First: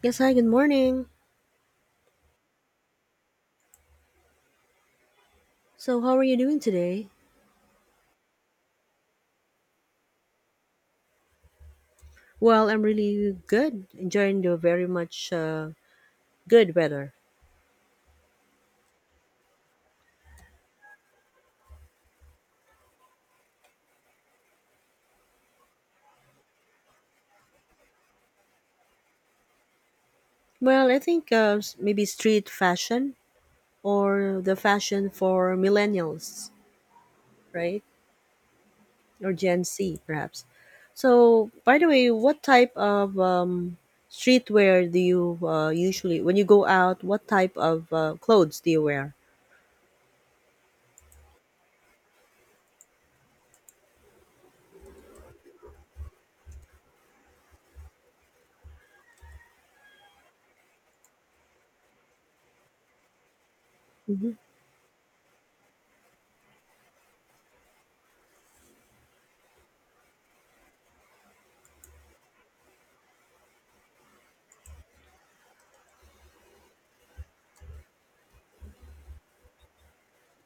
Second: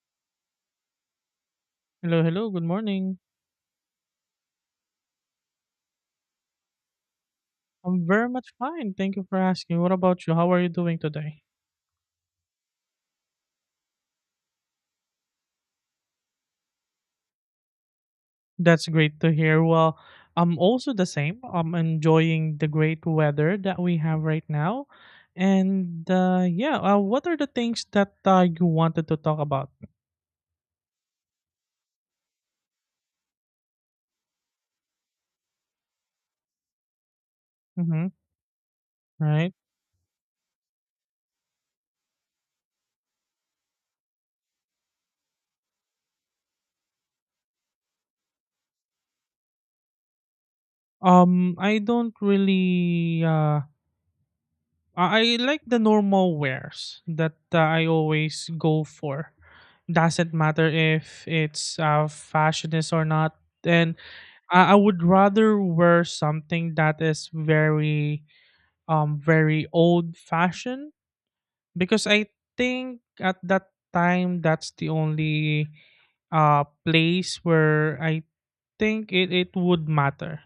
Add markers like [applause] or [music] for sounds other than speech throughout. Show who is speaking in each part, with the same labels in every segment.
Speaker 1: Yes, hi, good morning.
Speaker 2: Hello, hello. Good morning.
Speaker 1: So, how are you doing today?
Speaker 2: I'm very much fine. Thank you for asking. What about you? How are you doing today?
Speaker 1: Well, I'm really good, enjoying the very much good weather.
Speaker 2: That's great to hear. Well, I'm also the same. I'm enjoying the great weather that we have right now. And yeah, what are the things that you wanted to talk about?
Speaker 1: Well, I think maybe street fashion or the fashion for millennials, right?
Speaker 2: Mm-hmm.
Speaker 1: Or
Speaker 2: Right.
Speaker 1: Gen Z, perhaps. So, by the way, what type of streetwear do you usually, when you go out, what type of clothes do you wear?
Speaker 2: I don't really. I like the normal wares that I always go for. Doesn't matter if it's fashionist or not. And
Speaker 1: Mm-hmm.
Speaker 2: I would rather wear something that is very very old fashioned, because I think at that time that's the only place where I think it would matter,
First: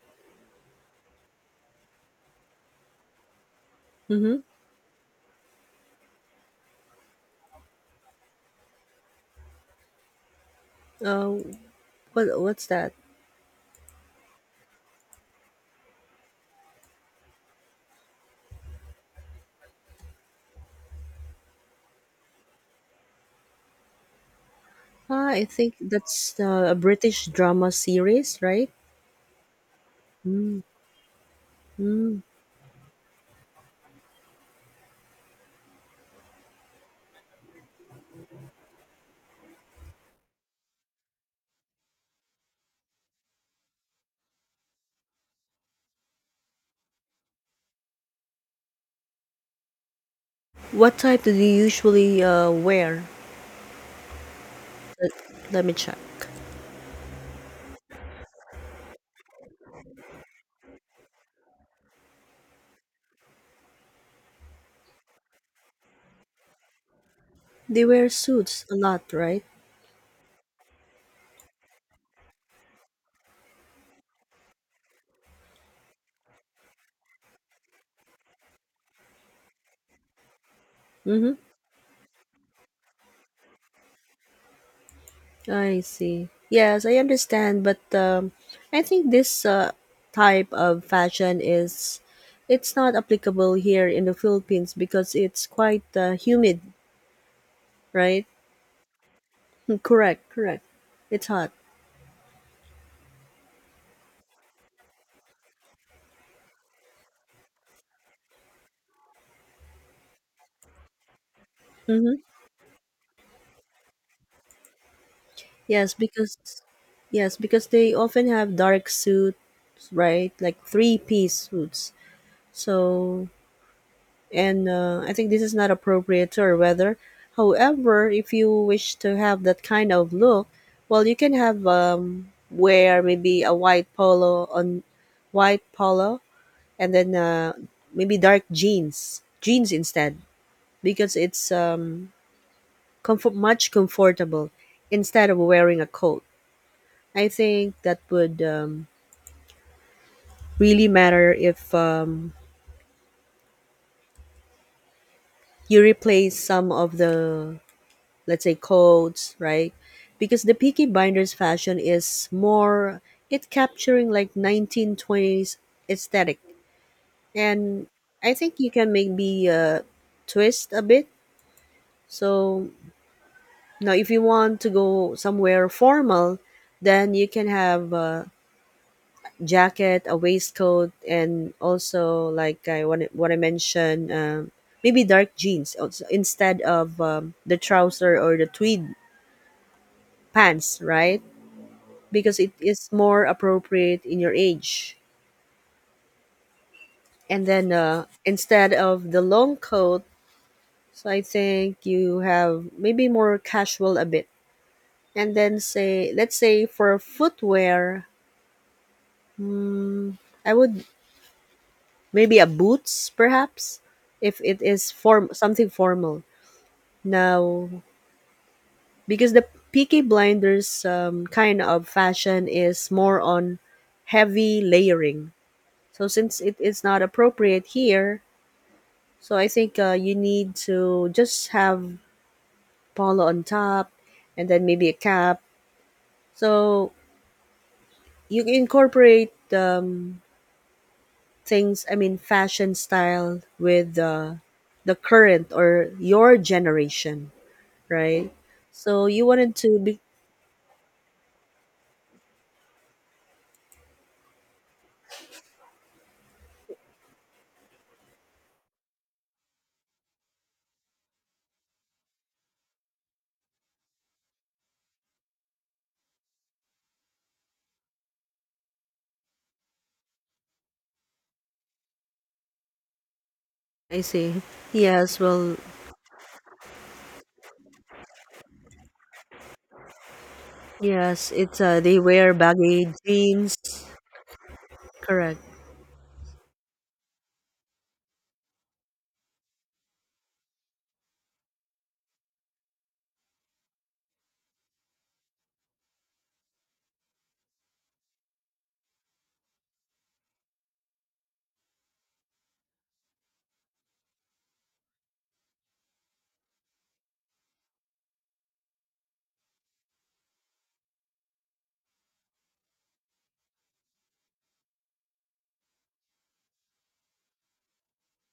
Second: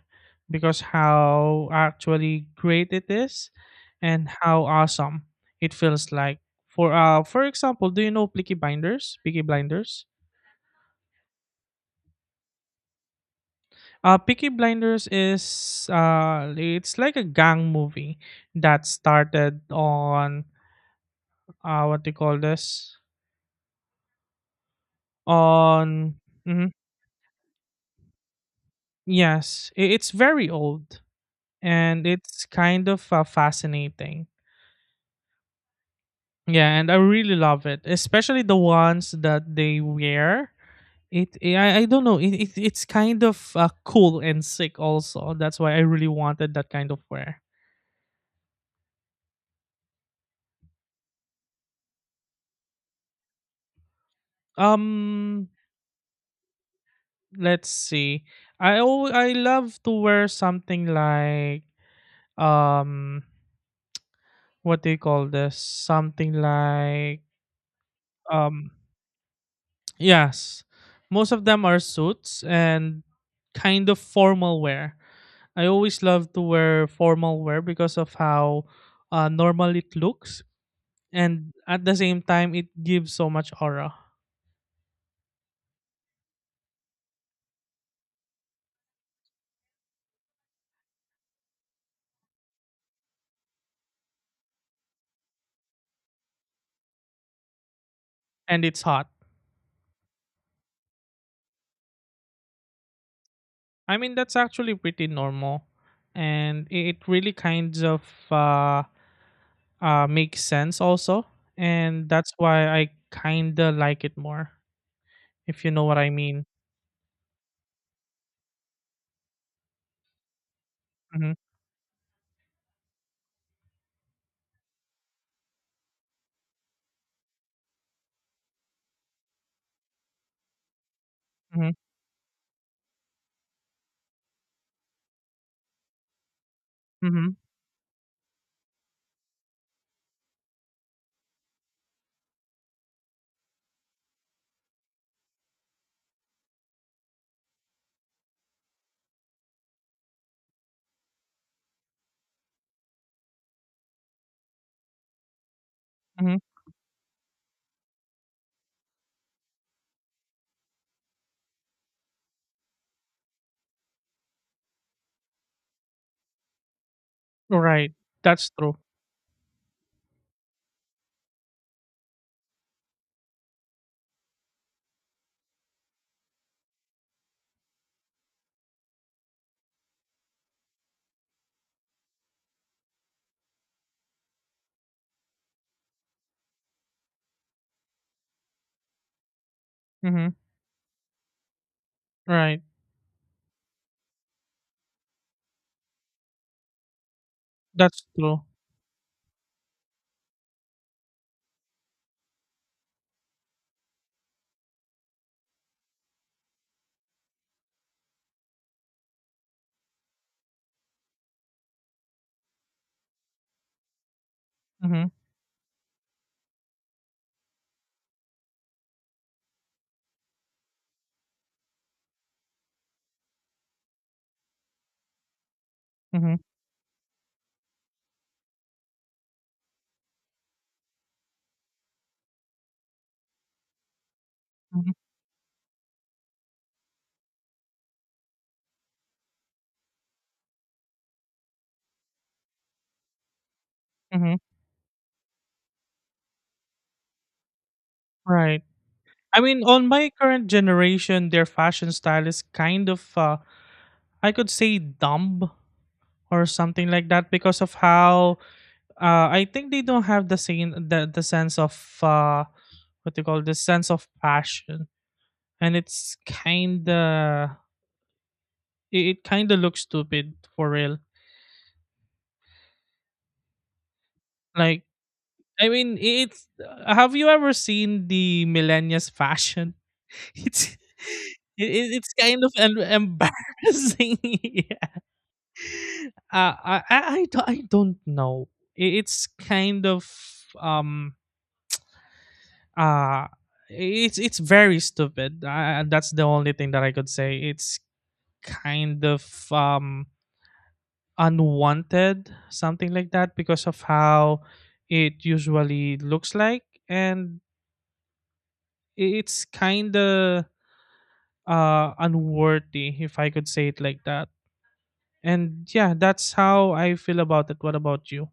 Speaker 2: because how actually great it is and
Speaker 1: Mm-hmm.
Speaker 2: how awesome it feels like. For example, do you know Peaky Blinders? Peaky Blinders?
Speaker 1: Uh, what's that?
Speaker 2: Peaky Blinders is, it's like a gang movie that started on, what do you call this?
Speaker 1: Ah, I think
Speaker 2: On
Speaker 1: that's
Speaker 2: Mhm,
Speaker 1: a British drama series, right?
Speaker 2: yes, it's very old, and
Speaker 1: Mm-hmm.
Speaker 2: it's kind of fascinating. Yeah, and I really love it, especially the ones that they wear. It I don't know, it's kind of cool and sick also. That's why I really wanted that kind of wear.
Speaker 1: What type do you usually wear? Let,
Speaker 2: Um,
Speaker 1: let me check.
Speaker 2: let's see. I love to wear something like, um what do you call this? Something like,
Speaker 1: They wear suits
Speaker 2: um
Speaker 1: a lot, right?
Speaker 2: yes. Most of them are suits and kind of formal wear. I always love to wear formal wear because of how normal it looks,
Speaker 1: Mm-hmm.
Speaker 2: and at the same time it gives so much aura.
Speaker 1: I see. Yes, I understand, but I think this type of fashion is it's not applicable here in the Philippines because it's quite humid, right? [laughs]
Speaker 2: And it's hot.
Speaker 1: Mm, correct, correct. It's hot.
Speaker 2: I mean that's actually pretty normal, and it really kind of uh, makes sense also, and
Speaker 1: Mm-hmm.
Speaker 2: that's why I kinda like it more, if you know
Speaker 1: Yes,
Speaker 2: what I
Speaker 1: because
Speaker 2: mean.
Speaker 1: yes, because they often have dark suits, right? Like
Speaker 2: Mm-hmm.
Speaker 1: three-piece suits. So, and I think this is not appropriate to our weather. However, if you wish to have that kind of look, well, you can have
Speaker 2: Mm-hmm.
Speaker 1: wear maybe a white polo and then
Speaker 2: Mm-hmm.
Speaker 1: maybe dark jeans, instead because it's comfort much comfortable instead of wearing a coat. I think that would really matter if you replace
Speaker 2: Mhm.
Speaker 1: some of the, let's say, codes, right? Because the Peaky Blinders fashion is more, it capturing like 1920s aesthetic. And
Speaker 2: Right.
Speaker 1: I
Speaker 2: That's
Speaker 1: think you
Speaker 2: true.
Speaker 1: can maybe twist a bit. So now if you want to go somewhere formal, then you can have jacket, a waistcoat, and also like what I mentioned, maybe dark jeans also, instead of the trouser or the tweed
Speaker 2: Mhm.
Speaker 1: pants, right? Because it
Speaker 2: Right.
Speaker 1: is more appropriate in your age. And then
Speaker 2: That's true.
Speaker 1: instead of the long coat, so I think you have maybe more casual a bit. And then let's say for footwear, hmm, I would maybe a boots perhaps if it is
Speaker 2: Mhm.
Speaker 1: form something formal. Now, because the Peaky Blinders kind of fashion is more on heavy layering. So
Speaker 2: Mhm.
Speaker 1: since it is not appropriate here, so I think you need to just have polo on top and then maybe
Speaker 2: Mhm.
Speaker 1: a cap. So you can incorporate things, I mean, fashion style with
Speaker 2: Mhm.
Speaker 1: the current or your generation, right?
Speaker 2: Right.
Speaker 1: So you
Speaker 2: I
Speaker 1: wanted
Speaker 2: mean,
Speaker 1: to
Speaker 2: on
Speaker 1: be.
Speaker 2: my current generation, their fashion style is kind of, I could say, dumb or something like that, because of how I think they don't have the same the sense of, uh, what they call, the sense of fashion, and it's kind of, it kind of looks stupid for real.
Speaker 1: I see.
Speaker 2: Like,
Speaker 1: Yes, well,
Speaker 2: I mean, it's, have you ever seen the millennials fashion? [laughs] It's
Speaker 1: yes, it's they
Speaker 2: it's
Speaker 1: wear
Speaker 2: kind of
Speaker 1: baggy jeans.
Speaker 2: embarrassing. [laughs] Yeah.
Speaker 1: Correct.
Speaker 2: I don't know. It's kind of, um uh it's very stupid. That's the only thing that I could say. It's kind of, um unwanted, something like that, because of how it usually looks like, and it's kind of unworthy, if I could say it like that. And yeah, that's how I feel about it. What about you?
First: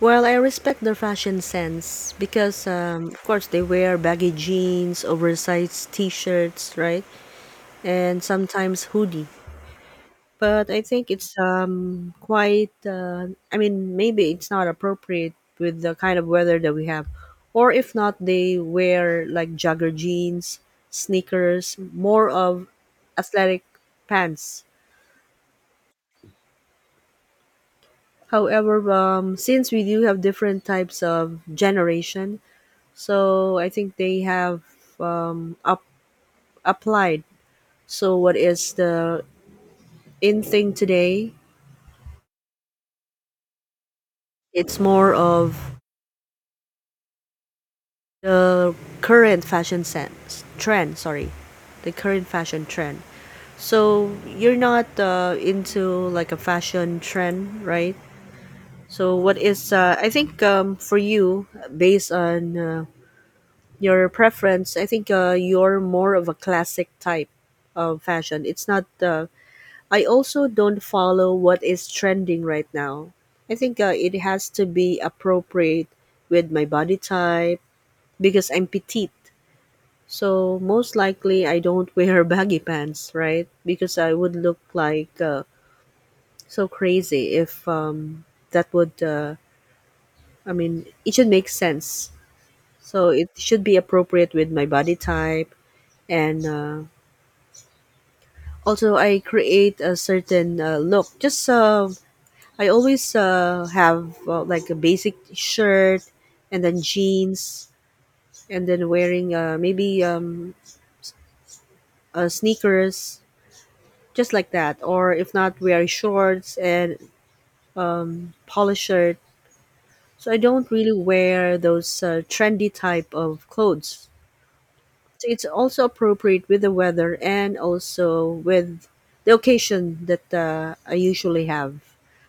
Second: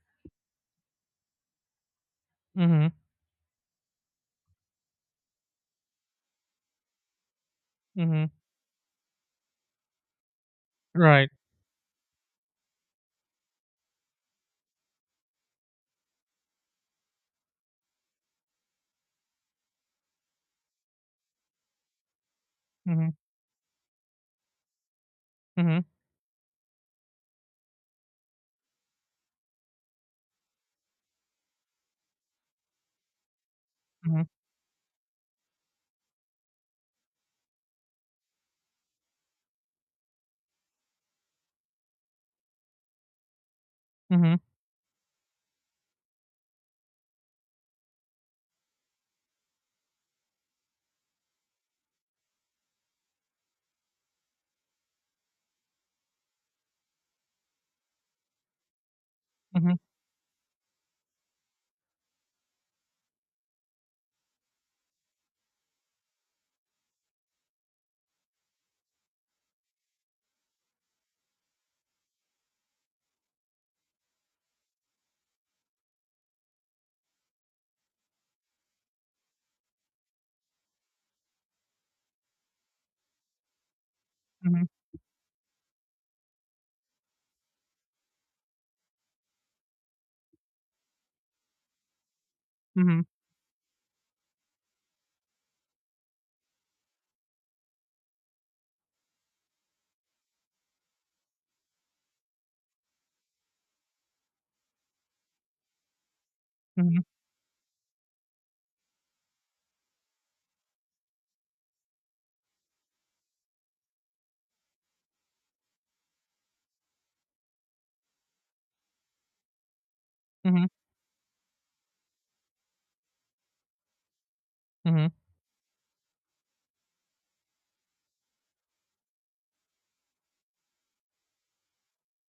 Speaker 1: Well, I respect their fashion sense because,
Speaker 2: Mhm.
Speaker 1: of course, they wear baggy jeans, oversized T-shirts, right, and
Speaker 2: Mhm.
Speaker 1: sometimes hoodie. But I think
Speaker 2: Right.
Speaker 1: it's quite. I mean, maybe it's not appropriate with the kind of weather that we have, or if not, they wear like jogger jeans, sneakers, more of
Speaker 2: Mhm.
Speaker 1: athletic pants.
Speaker 2: Mhm.
Speaker 1: However, since we do have different types of generation, so I think they
Speaker 2: Mhm.
Speaker 1: have um, up, applied. So, what is the in thing today?
Speaker 2: Mhm.
Speaker 1: It's more of the current fashion sense trend. Sorry, the current fashion trend. So you're not into like a fashion trend, right? So what is
Speaker 2: Mhm.
Speaker 1: I think for you, based on your preference, I think you're more of a classic type of fashion. It's not. I also don't follow what is trending right now. I think it has to be appropriate with my body type because I'm petite. So most likely I don't wear [laughs] baggy pants, right? Because I would look
Speaker 2: Mhm.
Speaker 1: like so crazy if that would. I mean, it should make sense.
Speaker 2: Mhm.
Speaker 1: So it should be appropriate with my body type. And. Also, I create a certain look, just I always have like a basic shirt and then
Speaker 2: Mhm.
Speaker 1: jeans, and then wearing maybe sneakers, just like that, or if not wear shorts and polo shirt. So I
Speaker 2: Mhm.
Speaker 1: don't really wear those trendy type of clothes.
Speaker 2: Mhm.
Speaker 1: So it's also appropriate with the weather and also with the occasion that I usually have.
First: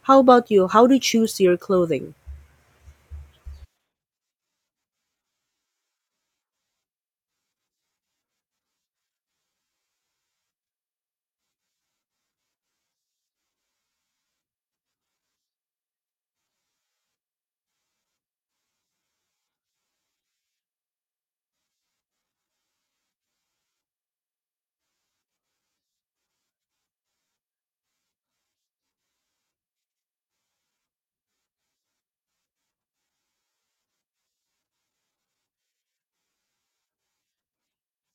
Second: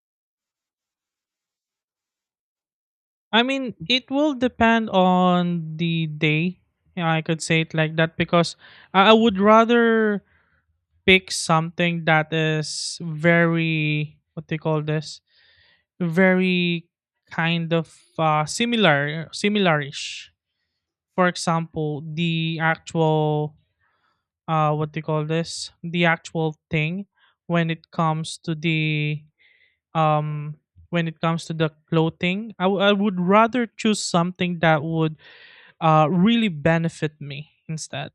Speaker 1: How about you? How do you choose your clothing?
Speaker 2: I mean, it will depend on the day. Yeah, I could say it like that, because I would rather pick something that is very, what do you call this, very kind of, similarish. For example, the actual, what do you call this, the actual thing, when it comes to the, um when it comes to the clothing, I would rather choose something that would really benefit me instead,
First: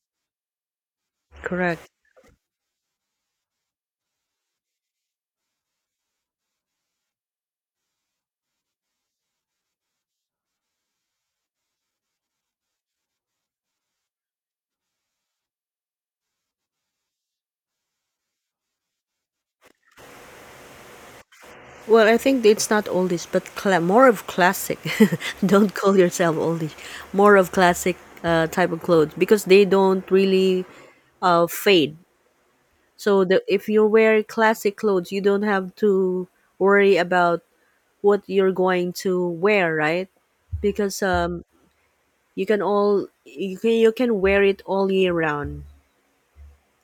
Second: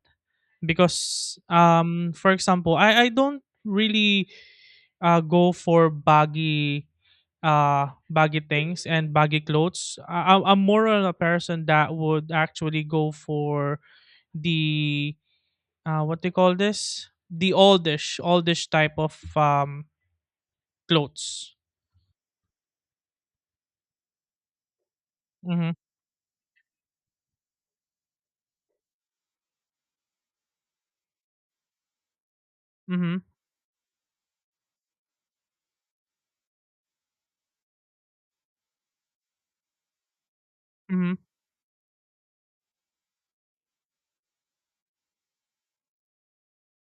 Speaker 2: because,
Speaker 1: Correct.
Speaker 2: for example, I don't really go for baggy, baggy things and baggy clothes. I'm more on a person that would actually go for the, what they call this, the oldish type of, clothes.
Speaker 1: Well, I think it's not oldies, but more of classic. [laughs]
Speaker 2: Mm-hmm.
Speaker 1: Don't call yourself oldies. More of classic type of clothes because they don't really fade.
Speaker 2: Mm-hmm.
Speaker 1: So if you wear classic clothes, you don't have to worry about what you're going to wear, right? Because
Speaker 2: Mm-hmm.
Speaker 1: you can wear it all year round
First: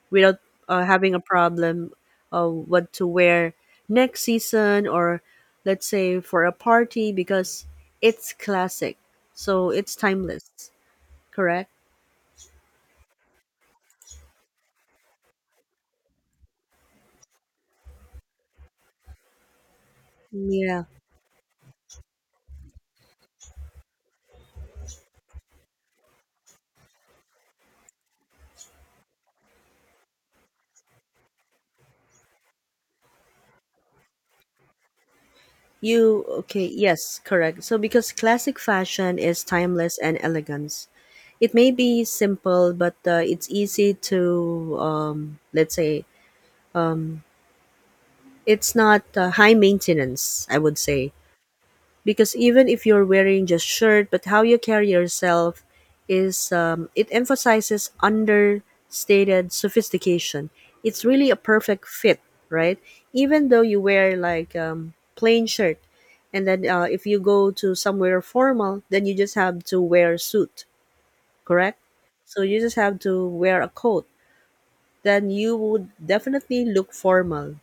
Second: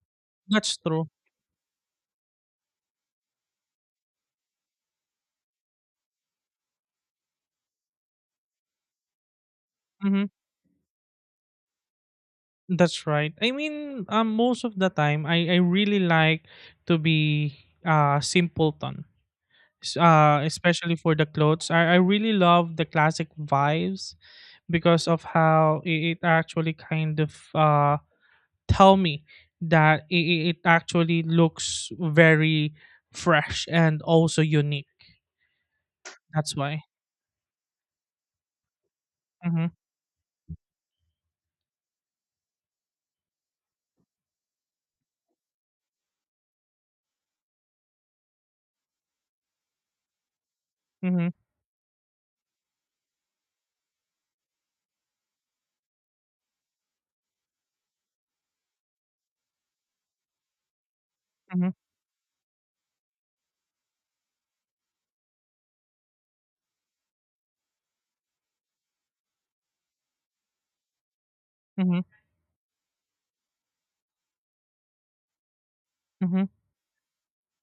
Speaker 1: without
Speaker 2: That's true.
Speaker 1: having a problem of what to wear next season, or let's say for a party, because it's classic. So it's
Speaker 2: Mm-hmm.
Speaker 1: timeless, correct?
Speaker 2: That's right. I mean, most of the time, I really like to be simpleton.
Speaker 1: Yeah.
Speaker 2: Especially for the clothes, I really love the classic vibes, because of how it actually kind of tell me that it actually looks very fresh and also unique.
Speaker 1: You
Speaker 2: That's
Speaker 1: Okay,
Speaker 2: why.
Speaker 1: yes, correct. So because classic fashion is
Speaker 2: Mm-hmm.
Speaker 1: timeless and elegance. It may be simple, but it's easy to let's say, it's not high maintenance, I would say,
Speaker 2: Mm-hmm.
Speaker 1: because even if you're wearing just shirt, but how you carry yourself is, it emphasizes understated sophistication. It's really a
Speaker 2: Mm-hmm.
Speaker 1: perfect fit, right? Even though you wear like plain shirt, and then if you go to somewhere formal, then you just have to wear suit, correct?
Speaker 2: Mm-hmm.
Speaker 1: So you just have to wear a coat, then you would
Speaker 2: Mm-hmm.
Speaker 1: definitely look formal,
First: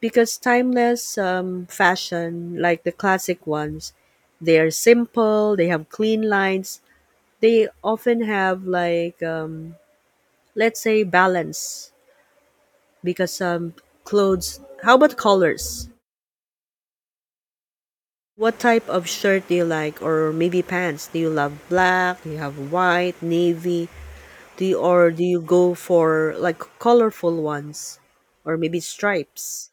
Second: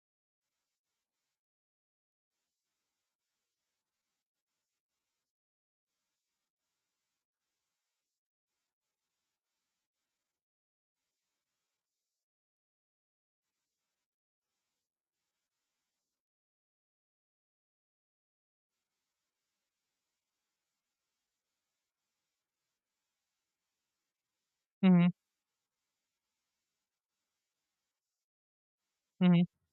Speaker 1: because timeless fashion, like the classic ones, they are simple, they have clean lines, they often have like, let's say, balance. Because um, how about colors? What type of shirt do you like, or maybe pants? Do you love black? Do you have white, navy?
Speaker 2: Mm-hmm.
Speaker 1: Do you go for like colorful ones, or maybe
Speaker 2: Mm-hmm.
Speaker 1: stripes?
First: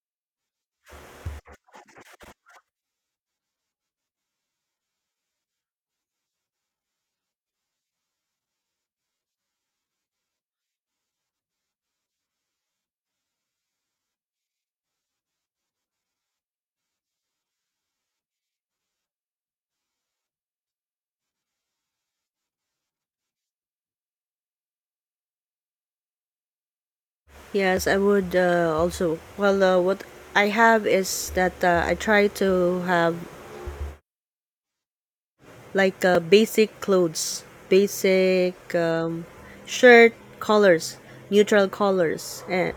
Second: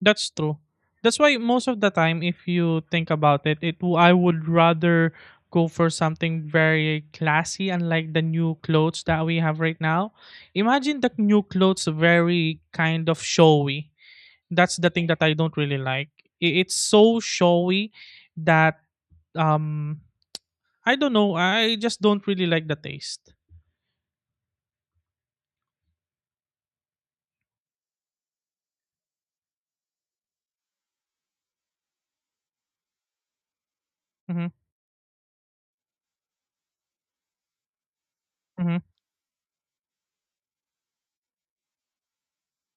Speaker 2: That's true. That's why most of the time, if you think about it, I would rather go for something very classy, unlike the new clothes that we have right now. Imagine, the new clothes very kind of showy. That's the thing that I don't really like. It's so showy that, um I don't know. I just don't really like the taste.
Speaker 1: Yes, I would also. Well, what I have is that I try to have
Speaker 2: Hmm.
Speaker 1: like basic clothes, basic
Speaker 2: Hmm.
Speaker 1: shirt colors, neutral colors. And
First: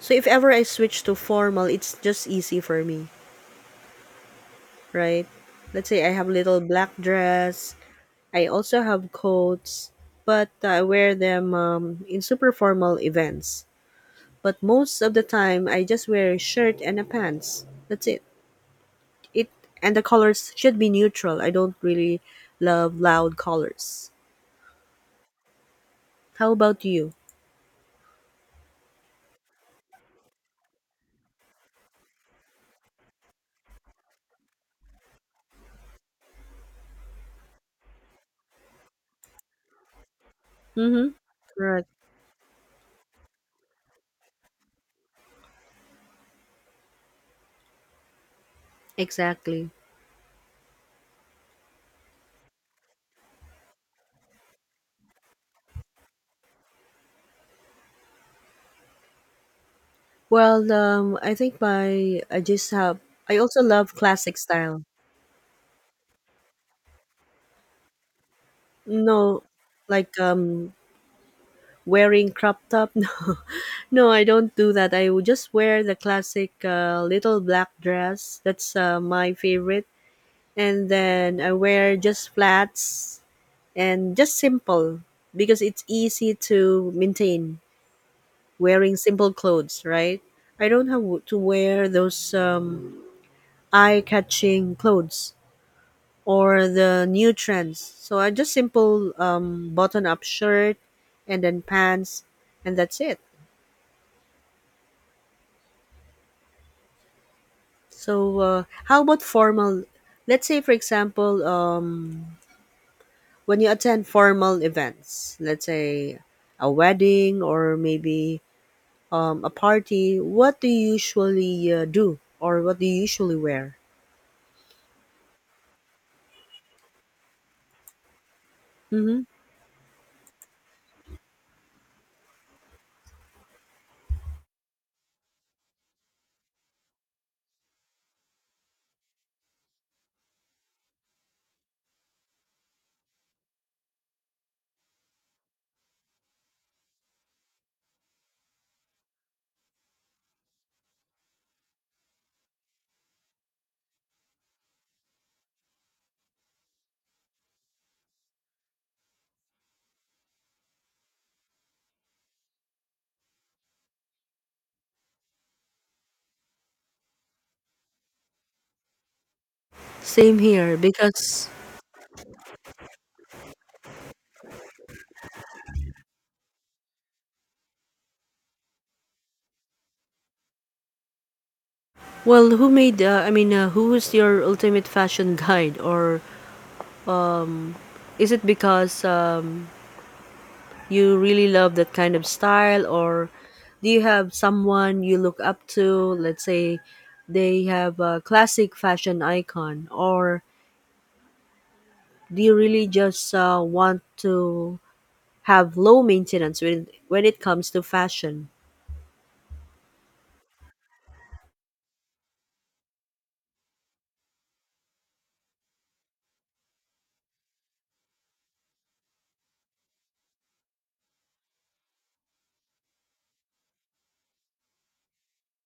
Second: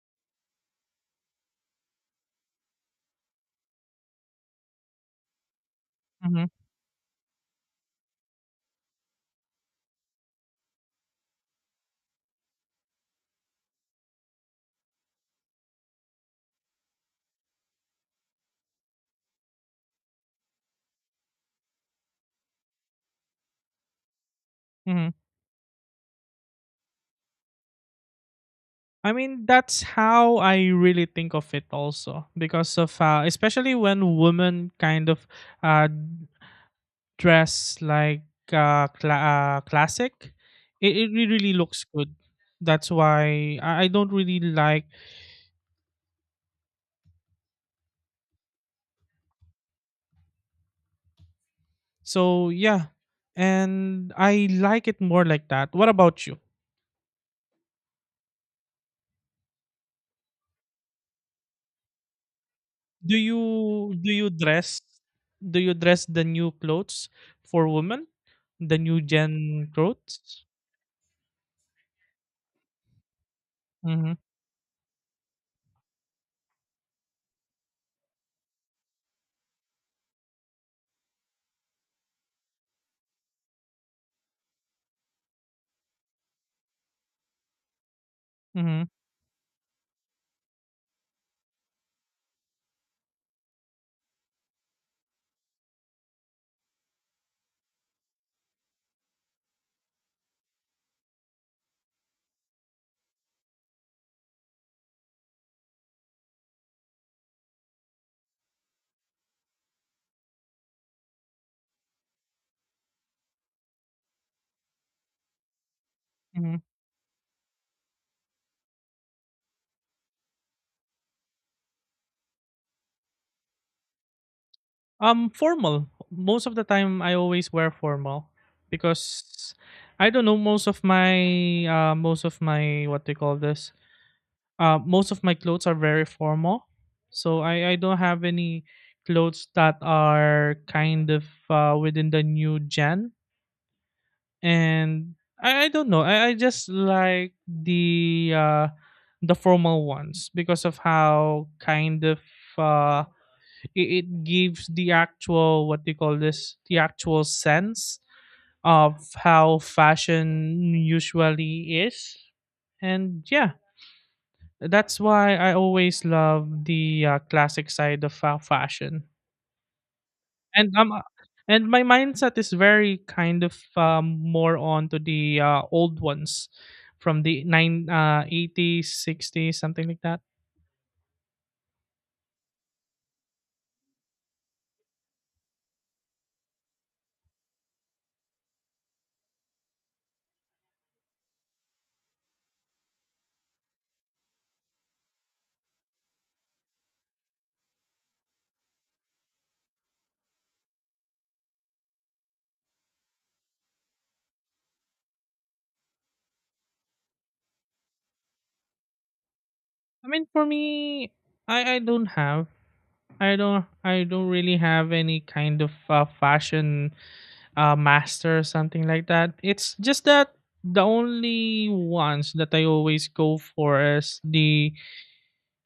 Speaker 1: so if ever I switch to formal, it's just easy for me, right? Let's say I have
Speaker 2: Hmm.
Speaker 1: little black dress. I also have coats, but I wear them in super formal events. But most of the time, I just wear a shirt and a pants. That's it. It and the colors should be neutral. I don't really love loud colors.
Speaker 2: Hmm.
Speaker 1: How about you?
Speaker 2: I mean, that's how I really think of it also, because of, especially when women kind of uh dress like, classic,
Speaker 1: Mm-hmm.
Speaker 2: really looks
Speaker 1: Correct.
Speaker 2: good. That's why I don't really like.
Speaker 1: Exactly.
Speaker 2: So yeah, and I like it more like that. What about you?
Speaker 1: Well, I think my I just have,
Speaker 2: Do
Speaker 1: I
Speaker 2: you
Speaker 1: also love
Speaker 2: do you
Speaker 1: classic
Speaker 2: dress
Speaker 1: style.
Speaker 2: do you dress the new clothes for women, the new
Speaker 1: No,
Speaker 2: gen
Speaker 1: like
Speaker 2: clothes?
Speaker 1: wearing crop top. [laughs] No, no,
Speaker 2: Mm-hmm.
Speaker 1: I don't do that. I would just wear the classic little black dress. That's my favorite. And then I wear just flats and just simple because it's easy to maintain
Speaker 2: Mm-hmm.
Speaker 1: wearing simple clothes, right? I don't have to wear those eye-catching clothes or the new trends. So I just simple button-up shirt and then pants, and that's it. So how about formal? Let's say, for example, when you attend formal events, let's say
Speaker 2: Mm-hmm.
Speaker 1: a wedding, or maybe a party, what do you usually do, or what do you usually wear?
Speaker 2: Formal. Most of the time, I always wear formal,
Speaker 1: Mm-hmm.
Speaker 2: because I don't know. Most of my, what do you call this? Most of my clothes are very formal, so I don't have any clothes that are kind of, within the new gen, and I don't know. I just like the, the formal ones, because of how kind of, uh, it gives the actual, what do you call this, the actual sense of how fashion usually is. And yeah, that's why I always love the classic side of fashion.
Speaker 1: Same
Speaker 2: and
Speaker 1: here
Speaker 2: um, uh,
Speaker 1: because,
Speaker 2: and my mindset is very kind of, more on to the old ones from the nine 80s, 60s, something like that.
Speaker 1: well, who made? I mean, who is your ultimate fashion [laughs] guide, or is it because you really love that kind of style, or do you have someone you look up to? Let's say they have a classic fashion icon, or do you really just want to have low maintenance when it comes to fashion?
Speaker 2: I mean, for me, I don't have. I don't really have any kind of fashion, master or something like that. It's just that the only ones that I always go for is the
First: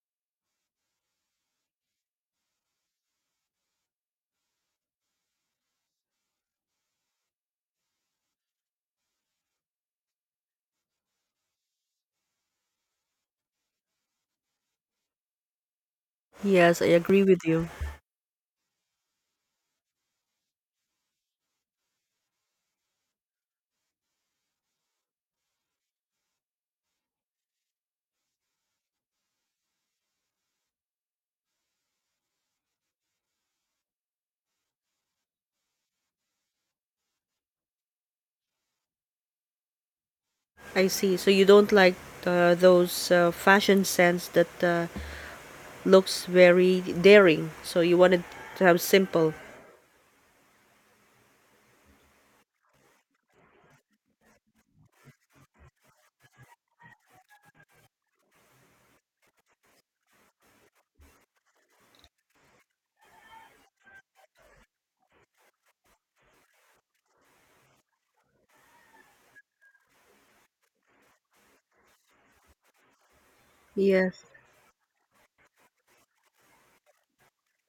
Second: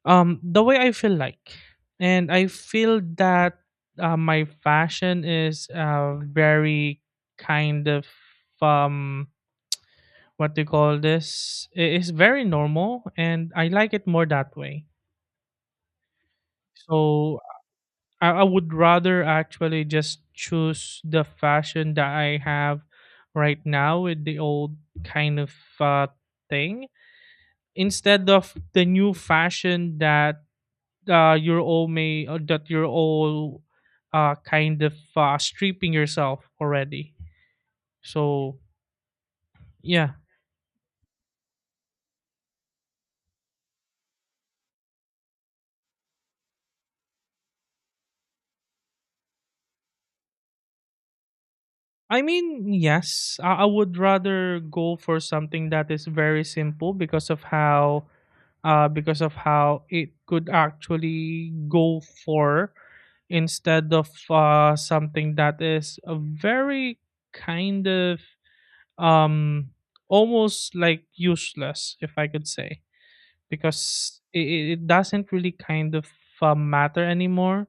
Speaker 2: um the way I feel like, and I feel that my fashion is, very kind of, um what do you call this? It is very normal, and I like it more that way.
Speaker 1: Yes, I agree with
Speaker 2: So
Speaker 1: you.
Speaker 2: I would rather actually just choose the fashion that I have right now with the old kind of, uh, thing, instead of the new fashion that you're all may that you're all, kind of, stripping yourself already. So yeah.
Speaker 1: I see. So you don't like those fashion sense that looks very daring. So you wanted to have simple.
Speaker 2: I mean, yes, I would rather go for something that is very simple, because of how it could actually go for, instead of, something that is a very kind of, um, almost like useless, if I could say, because
Speaker 1: Yes.
Speaker 2: it doesn't really kind of matter anymore,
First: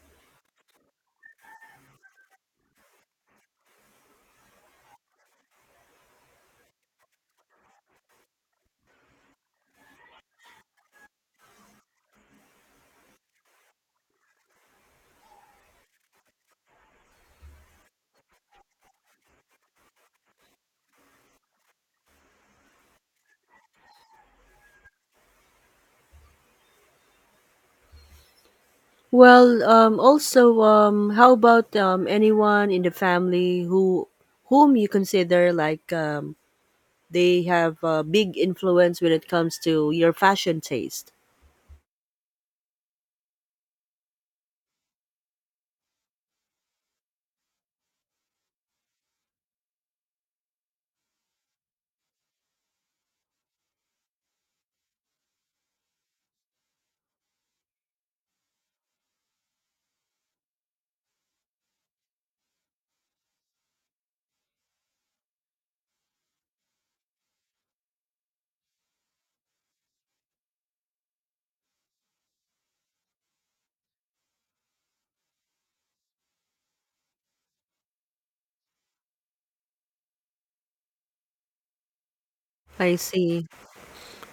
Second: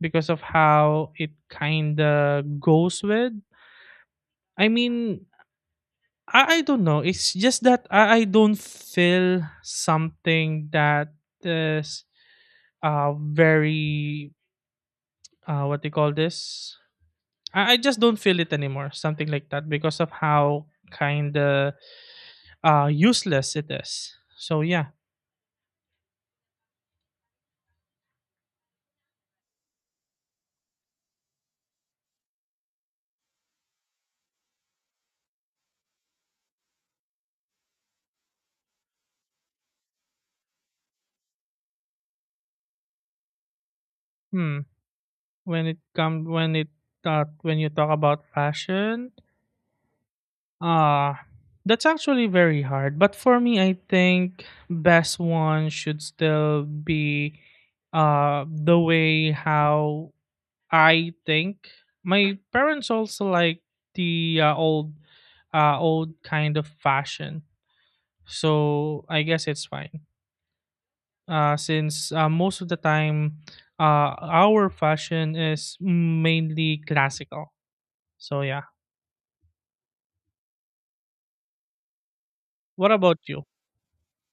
Speaker 2: because of how it kind of goes with. I mean, I don't know. It's just that I don't feel something that is very, what do you call this, I just don't feel it anymore, something like that, because of how kind of useless it is. So yeah.
Speaker 1: Well, also, how about anyone in the family whom you consider like they have a big influence when it comes to your fashion taste?
Speaker 2: Hmm. When it come when it uh, when you talk about fashion, uh that's actually very hard, but for me I think best one should still be the way how I think my parents also like the, old kind of fashion. So I guess it's fine. Since, most of the time, our fashion is mainly classical. So yeah. What
Speaker 1: I
Speaker 2: about you?
Speaker 1: see.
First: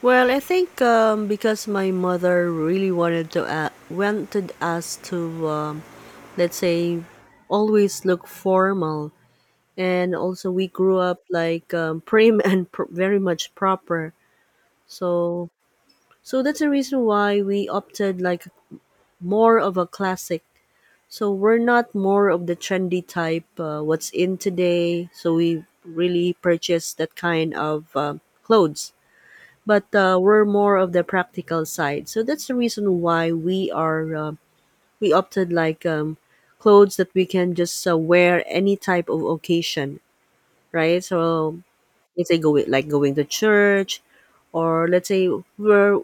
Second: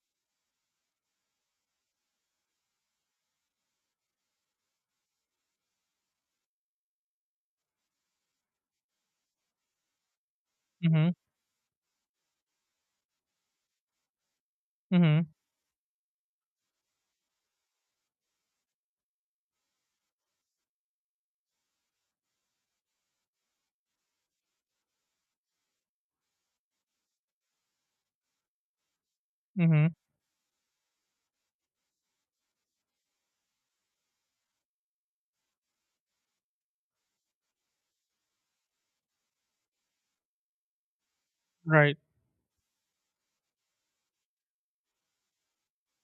Speaker 1: Well, I think because my mother really wanted us to let's say always look formal, and also we grew
Speaker 2: Mm-hmm.
Speaker 1: up like prim [laughs] and very much proper.
Speaker 2: Mm-hmm.
Speaker 1: So that's the reason why we opted like more of a classic, so we're not more of the trendy type, what's in today, so we really purchase that kind of clothes. But
Speaker 2: Mm-hmm.
Speaker 1: we're more of the practical side, so that's the reason why we opted like clothes that we can just wear any type of occasion, right? So
Speaker 2: Right.
Speaker 1: let's say go like going to church, or let's say we're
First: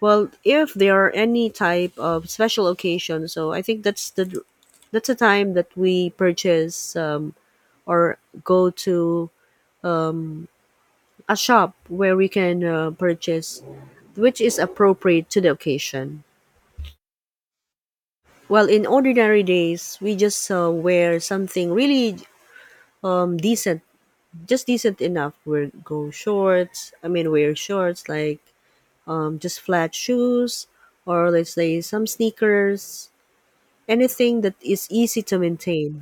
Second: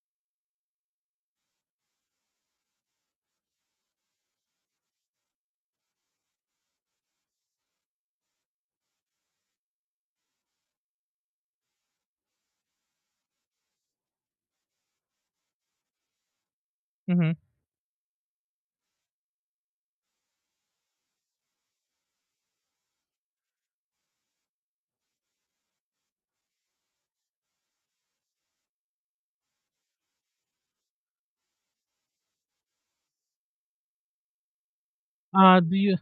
Speaker 1: well, if there are any type of special occasion, so I think that's the time that we purchase, or go to a shop where we can purchase, which is appropriate to the occasion.
Speaker 2: Mm-hmm.
Speaker 1: Well, in ordinary days, we just wear something really decent, just decent enough. Wear go shorts. I mean, wear shorts like just flat shoes, or let's say some sneakers. Anything that is easy to
Speaker 2: Do
Speaker 1: maintain.
Speaker 2: you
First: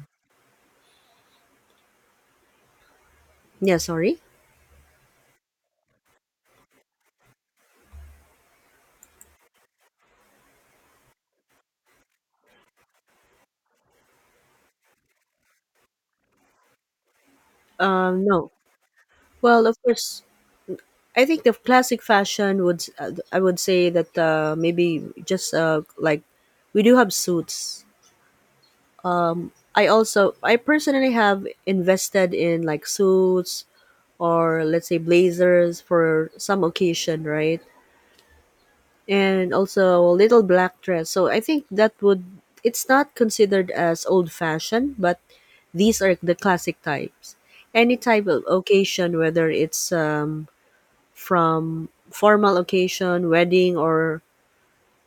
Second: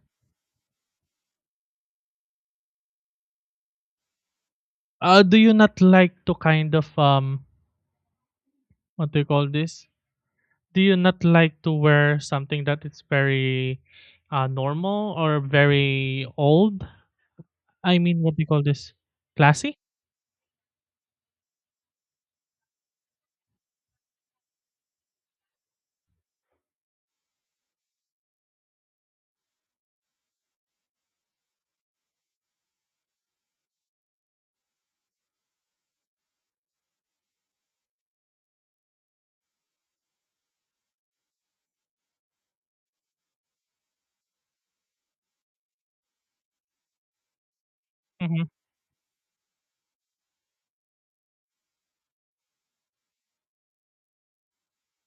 Speaker 1: Yeah, sorry.
Speaker 2: uh do you not like to kind of, what do you call this? Do you not like to wear something that is very, normal or very old? I mean, what do you
Speaker 1: No.
Speaker 2: call this?
Speaker 1: Well,
Speaker 2: Classy?
Speaker 1: of course, I think the classic fashion would. I would say that maybe just like we do have suits. I personally have invested in like suits, or let's say blazers, for some occasion, right? And also a little black dress. So I think that would it's not considered as old fashioned, but these are the classic types. Any type of
Speaker 2: Hmm.
Speaker 1: occasion, whether it's from formal occasion, wedding, or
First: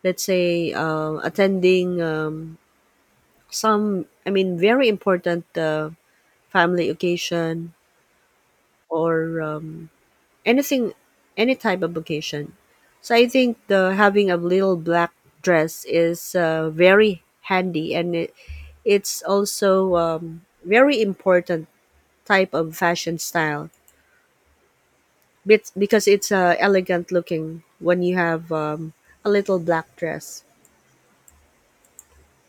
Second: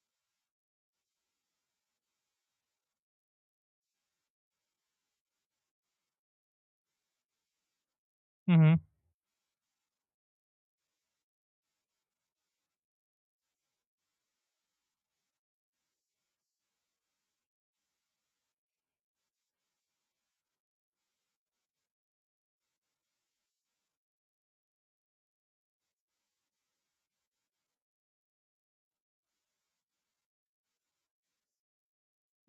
Speaker 1: let's say attending some, I mean, very important family occasion
Speaker 2: Hmm.
Speaker 1: or anything, any type of vacation. So I think the having a little black dress is very handy, and it's also very important type of fashion style because it's elegant looking when you have a little black dress.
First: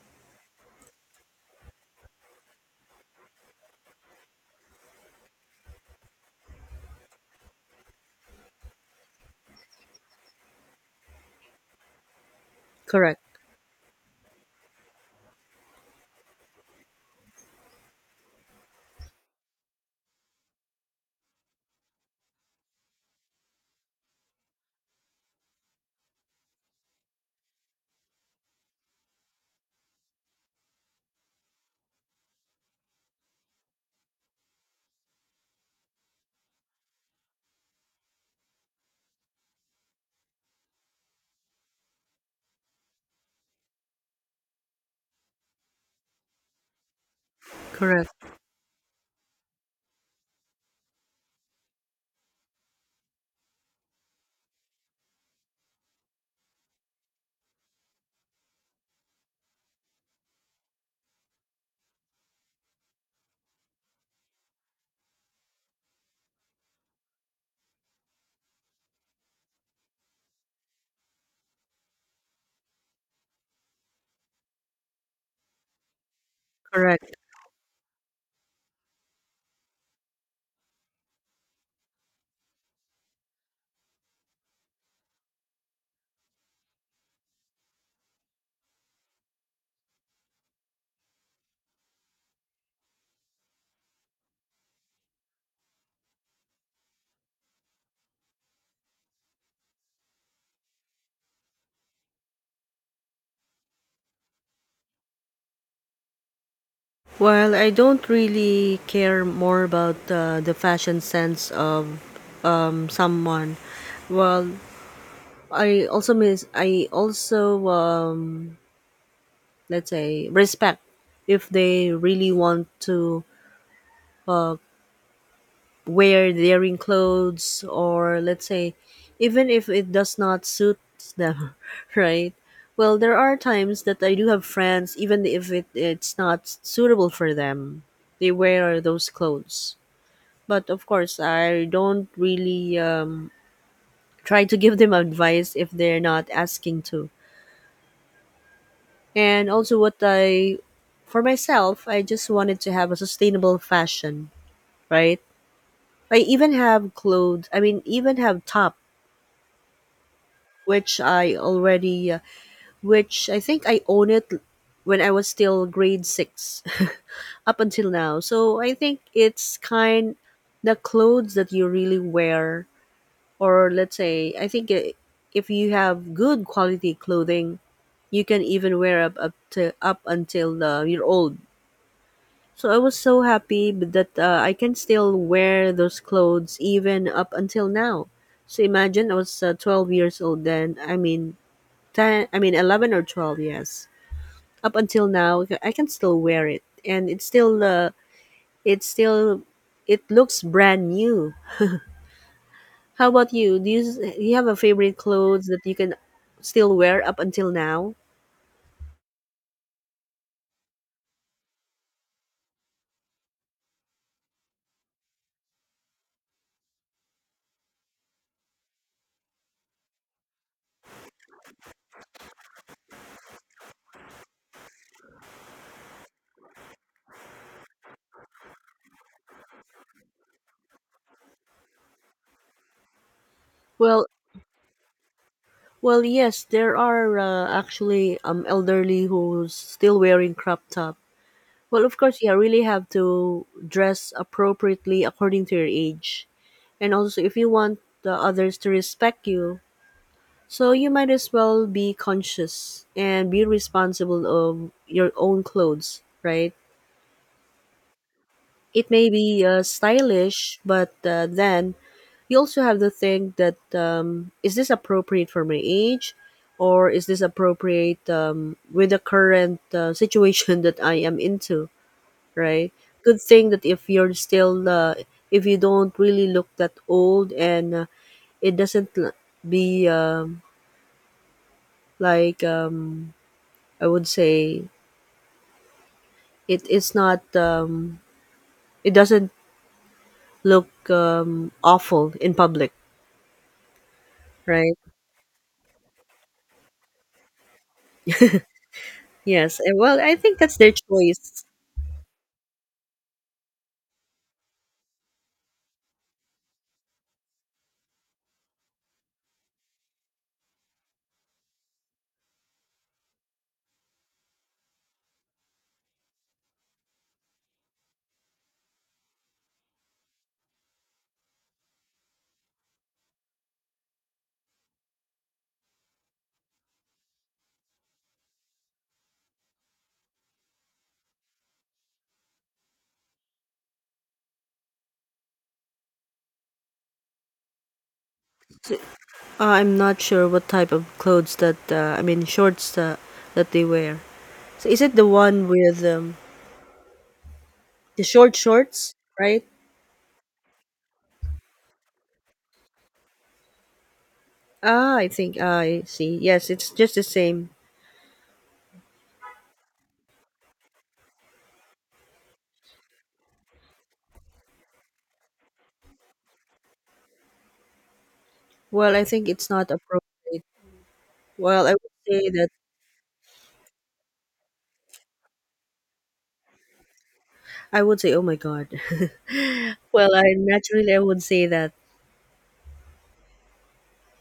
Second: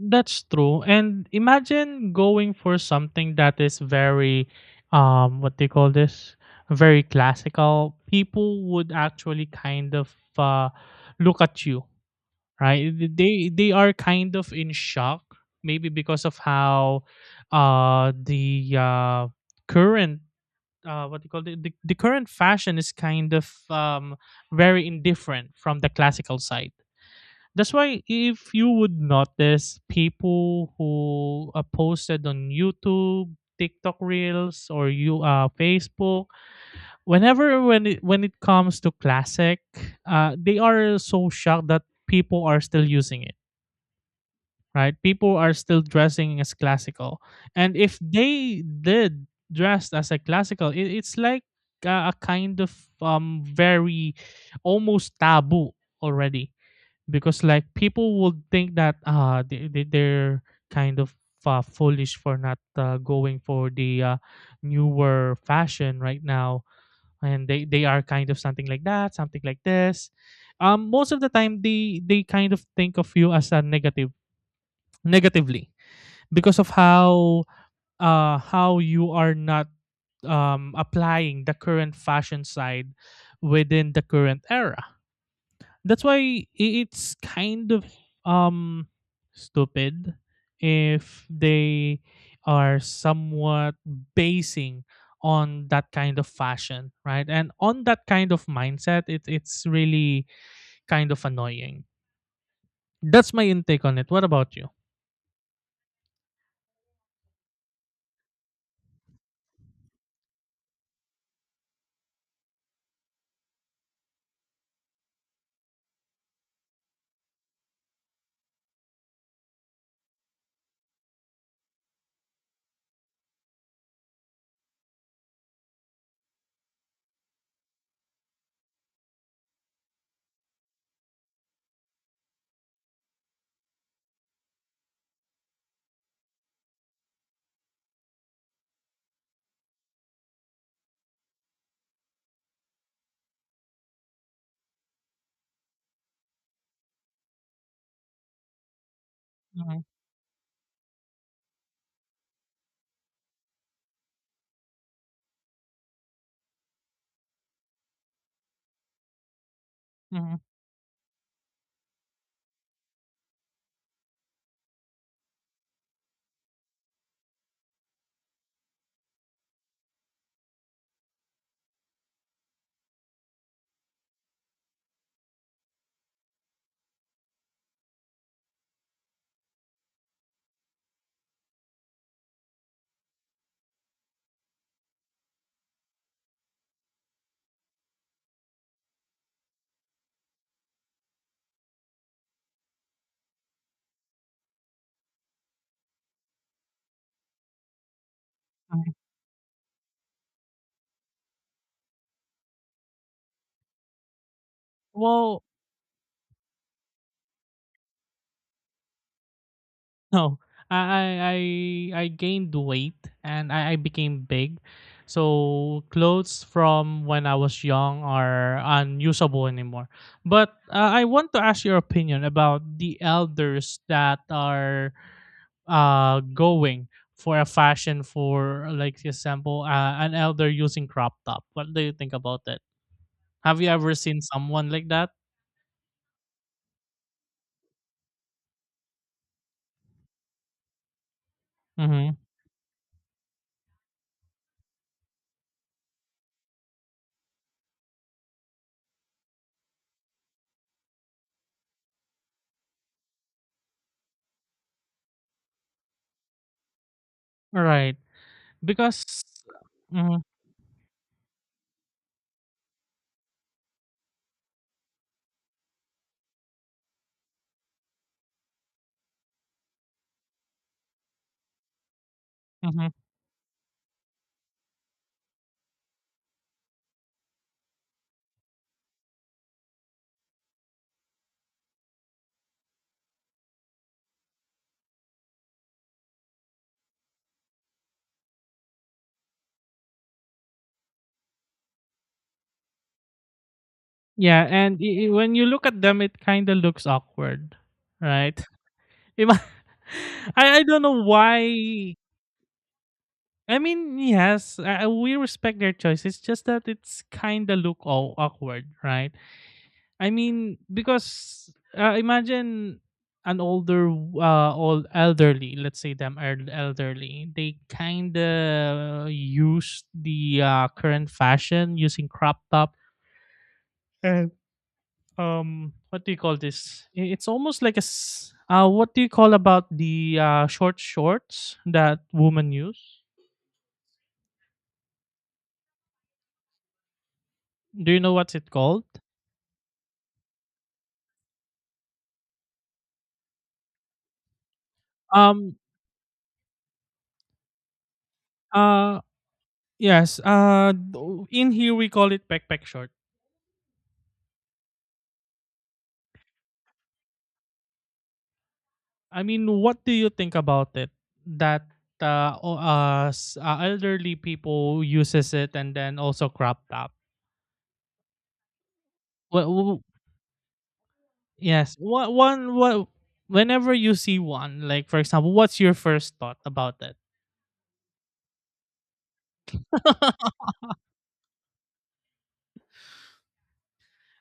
Speaker 2: That's true. And imagine going for something that is very, what do you call this, very classical. People would actually kind of look at you, right?
Speaker 1: Correct.
Speaker 2: They are kind of in shock, maybe because of how, the, current, what do you call it, the current fashion is kind of, very indifferent from the classical side. That's why, if you would notice people who are posted on YouTube, TikTok Reels, or you Facebook, when it comes to classic, they are so shocked that people are still using it, right? People are still dressing as classical, and if
Speaker 1: Correct.
Speaker 2: they did dressed as a classical, it's like a kind of, very, almost taboo already, because, like, people would think that they're kind of foolish for not going for the newer fashion right now. And they are kind of something like that, something like this, most of the time they kind of think of you as a negatively, because of
Speaker 1: Correct.
Speaker 2: how you are not, applying the current fashion side within the current era. That's why, it's kind of, um stupid, if they are somewhat basing on that kind of fashion, right, and on that kind of mindset. It, it's really kind of annoying. That's my intake on it. What about you?
Speaker 1: Well, I don't really care more about the fashion sense of someone. Well, I also let's say respect if they really want to uh wear daring clothes, or let's say even if it does not suit them [laughs] right. Well, there are times that I do have friends. Even if it's not suitable for them, they wear those clothes. But of course I don't really try to give them advice if they're not asking to. And also
Speaker 2: Mhm.
Speaker 1: what I for myself, I just wanted to have a sustainable fashion, right? I even have clothes, I mean, even have top
Speaker 2: Mhm.
Speaker 1: which I already which I think I own it when I was still grade 6 [laughs] up until now. So I think it's kind the clothes that you really wear, or let's say I think I if you have good quality clothing, you can even wear up until you're old. So I was so happy that I can still wear those clothes even up until now. So imagine I was 12 years old then. I mean 10, I mean 11 or 12, yes. Up until now I can still wear it, and it's
Speaker 2: Mhm.
Speaker 1: still, it looks brand new. How about you? You have a favorite
Speaker 2: Well,
Speaker 1: clothes that you can still wear up until now?
Speaker 2: no, I I gained weight, and I became big. So clothes from when I was young are unusable anymore. But I want to ask your opinion about the elders that are going for a fashion for, like, example, an elder using crop top. What do you think about it? Have you ever
Speaker 1: Well,
Speaker 2: seen someone like that?
Speaker 1: well, yes, there are actually elderly who's still wearing crop top. Well, of
Speaker 2: Mm-hmm.
Speaker 1: course, yeah, really have to dress appropriately according to your age. And also, if you want the others to respect you, so you might as well be conscious and be responsible of your own clothes, right?
Speaker 2: Right,
Speaker 1: It
Speaker 2: because.
Speaker 1: may be
Speaker 2: Mm-hmm.
Speaker 1: stylish, but then you also have to think that is this appropriate for my age? Or is this appropriate with the current situation [laughs] that I am into? Right?
Speaker 2: Mm-hmm.
Speaker 1: Good thing that if you're still, if you don't really look that old, and it doesn't be like, I would say, it's not, it doesn't look awful in public,
Speaker 2: Yeah,
Speaker 1: right?
Speaker 2: and I when you look at them, it kind of looks awkward, right? [laughs] Ima
Speaker 1: Yes. Well, I think that's
Speaker 2: I
Speaker 1: their
Speaker 2: don't know
Speaker 1: choice.
Speaker 2: why. I mean, yes, we respect their choice. It's just that it's kind of look all awkward, right? I mean, because, imagine, an older, old elderly. Let's say them are elderly, they kind of use the current fashion using crop top, what do you call this, it's almost like what do you call about the short shorts that women use? Do you know what's it called?
Speaker 1: I'm not sure what type of clothes that, I mean, shorts that they wear. So is it the one
Speaker 2: Um.
Speaker 1: with the short shorts,
Speaker 2: Uh.
Speaker 1: right?
Speaker 2: Yes. In here we call it pek pek short.
Speaker 1: Ah, I think, ah, I see. Yes, it's just the same.
Speaker 2: I mean, what do you think about it, that elderly people uses it, and then also crop top?
Speaker 1: Well, I think
Speaker 2: Well,
Speaker 1: it's not appropriate. Well, I
Speaker 2: yes,
Speaker 1: would
Speaker 2: what
Speaker 1: say that
Speaker 2: one what whenever you see one, like, for example, what's your first thought about it?
Speaker 1: I would say, oh my God. [laughs] Well,
Speaker 2: [laughs]
Speaker 1: I naturally I would say that.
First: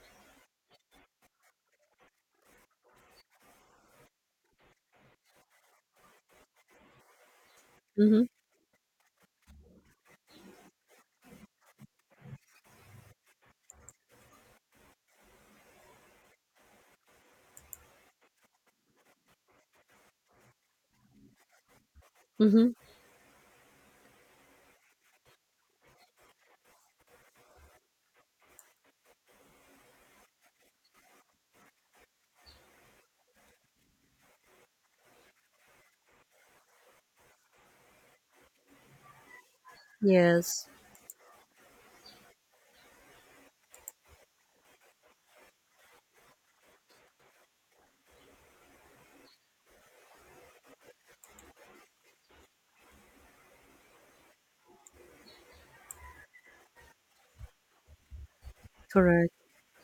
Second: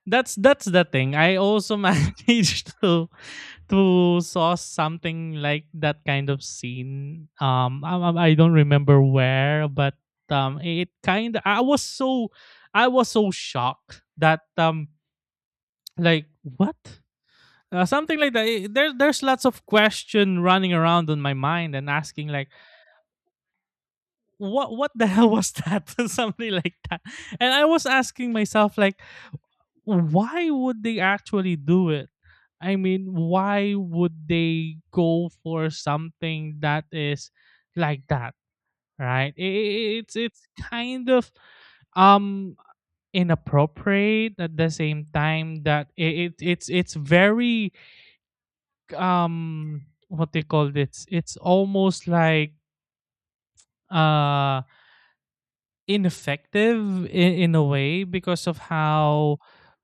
Speaker 2: That's the thing. I also [laughs] managed to saw something like that kind of scene. I, I
Speaker 1: Mm-hmm.
Speaker 2: I don't remember where, but, it kind. I was so shocked that, like what. Something like that. There's lots of question running around in my mind and asking like,
Speaker 1: Mm-hmm.
Speaker 2: what the [laughs] hell was that? [laughs] Something like that. And I was asking myself like, why would they actually do it? I mean, why would they go for something that is like that, right? It's
Speaker 1: Yes,
Speaker 2: kind of, um inappropriate. At the same time that, it's very, um what they call this, it's almost like uh ineffective, in a way, because of
Speaker 1: correct.
Speaker 2: how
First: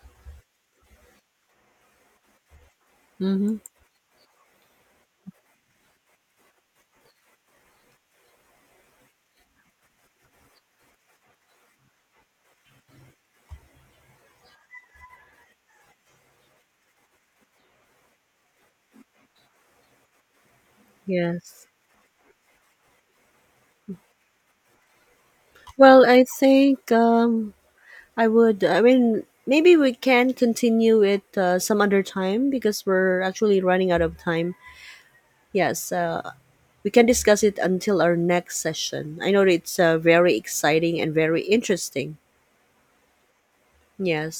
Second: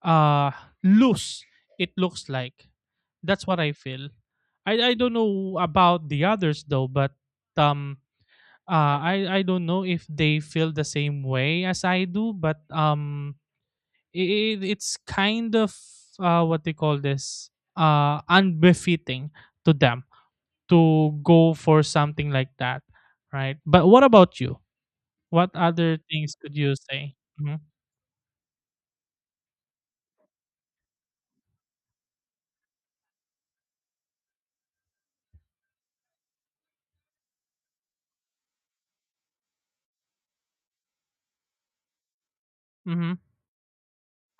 Speaker 2: uh loose it looks like. That's
Speaker 1: Mm-hmm.
Speaker 2: what I feel. I don't know about the others, though, but, um I don't know if they feel the same way as I do, but, it's kind of, what they call this, unbefitting to them to go
Speaker 1: Yes.
Speaker 2: for something like that, right? But what about you? What other
Speaker 1: Well, I
Speaker 2: things could you
Speaker 1: think
Speaker 2: say? Hmm.
Speaker 1: I would. I mean, maybe we can continue it some other time because we're actually running out of time. Yes. We can discuss it until our next session. I know it's very exciting and very interesting.
Speaker 2: Hmm.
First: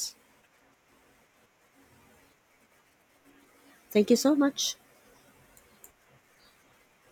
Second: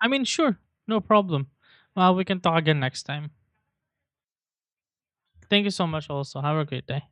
Speaker 2: I mean, sure, no problem. Well, we can talk again next time.
Speaker 1: Thank you so much.
Speaker 2: Thank you so much. Also, have a great day.